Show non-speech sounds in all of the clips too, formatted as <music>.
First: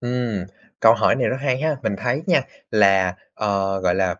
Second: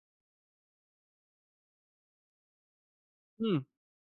Ừm, câu hỏi này rất hay ha, mình thấy nha, là, Ừm. ờ, gọi là,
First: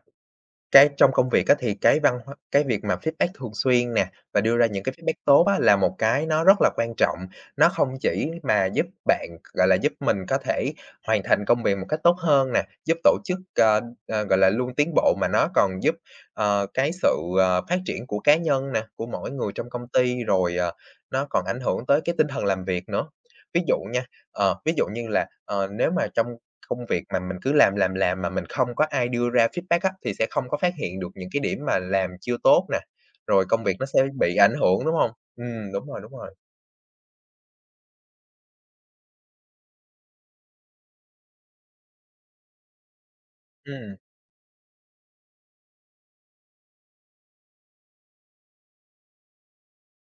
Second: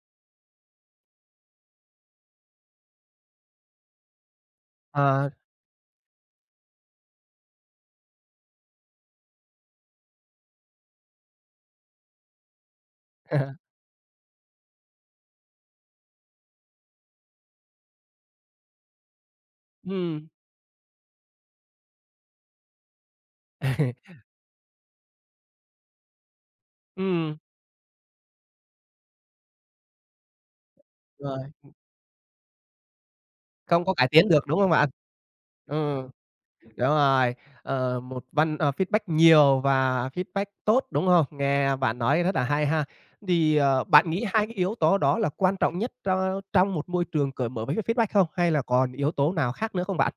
cái trong công việc á, thì cái văn hóa cái việc mà feedback thường xuyên nè, và đưa ra những cái feedback Ờ. tốt á, là một cái nó rất là quan trọng. Nó hông chỉ mà giúp bạn gọi là, giúp mình có thể hoàn thành công việc một cách tốt hơn nè, giúp tổ chức, <laughs> ờ, ờ, gọi là, luôn tiến bộ, mà nó còn giúp, ờ, cái sự, ờ, phát triển của cá nhân nè, của mỗi người trong công ty. Ừm. Rồi, ờ, nó còn ảnh hưởng tới cái tinh thần làm việc nữa. Ví dụ <laughs> nha, ờ, ví dụ như là, ờ, nếu mà trong công việc mà mình Ừm. cứ làm, làm, làm, mà mình không có ai đưa ra feedback á, thì sẽ không có phát hiện được những Rồi. cái điểm mà làm chưa tốt nè, rồi công việc Không nó có sẽ cải tiến bị được, ảnh đúng không hưởng, bạn? đúng hông? Ừm, đúng rồi, Ừm, đúng rồi. đúng rồi, ờ, một văn ờ, feedback nhiều và feedback tốt, đúng hông? Nghe bạn nói rất là hay ha. Thì, ờ, Ừm. bạn nghĩ hai cái yếu tố đó là quan trọng nhất tro trong một môi trường cởi mở với cái feedback không, hay là còn yếu tố nào khác nữa không bạn?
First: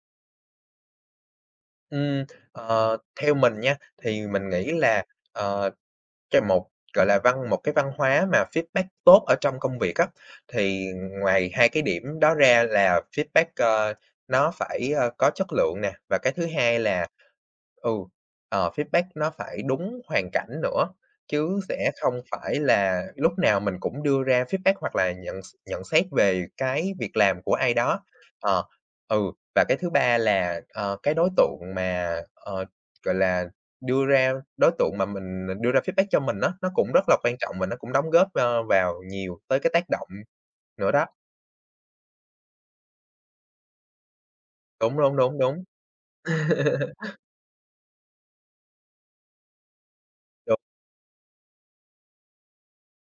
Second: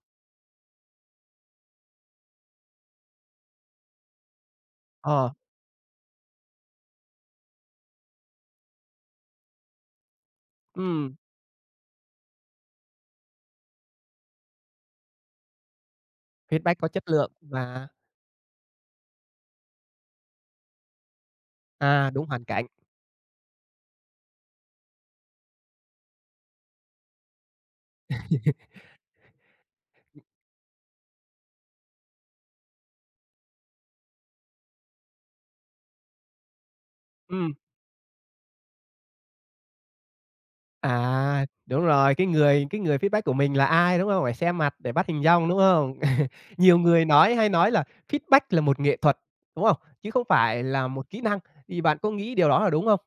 Ừm, ờ, theo mình nha, thì mình nghĩ là, Ờ. ờ, cho một gọi là, văn một cái văn hóa mà feedback tốt ở trong công việc á, thì Ừm. ngoài hai cái điểm đó ra, là feedback, ơ, nó phải, ơ, có chất lượng nè, và cái thứ Feedback hai có chất là, lượng và ừ, ờ, feedback nó phải đúng hoàn cảnh nữa, chứ sẽ À, không đúng hoàn phải cảnh. là lúc nào mình cũng đưa ra feedback, hoặc là nhận x nhận xét về cái việc làm của ai đó. <laughs> Ờ, ừ, và cái thứ ba là, ờ, cái đối tượng mà, ờ, gọi là, đưa ra đối tượng mà mình đưa ra feedback cho mình á, nó cũng rất là quan Ừm. trọng, và nó cũng đóng góp, ơ, vào nhiều tới cái tác động nữa đó. À, đúng rồi. Cái người cái người feedback của mình là ai, đúng hông? Phải xem mặt để Đúng, bắt đúng, hình đúng, dong, đúng đúng. hông? <chuckles> Nhiều <laughs> người nói hay nói là feedback là một nghệ thuật, đúng không? Chứ không Đúng. phải là một kỹ năng, thì bạn có nghĩ điều đó là đúng không?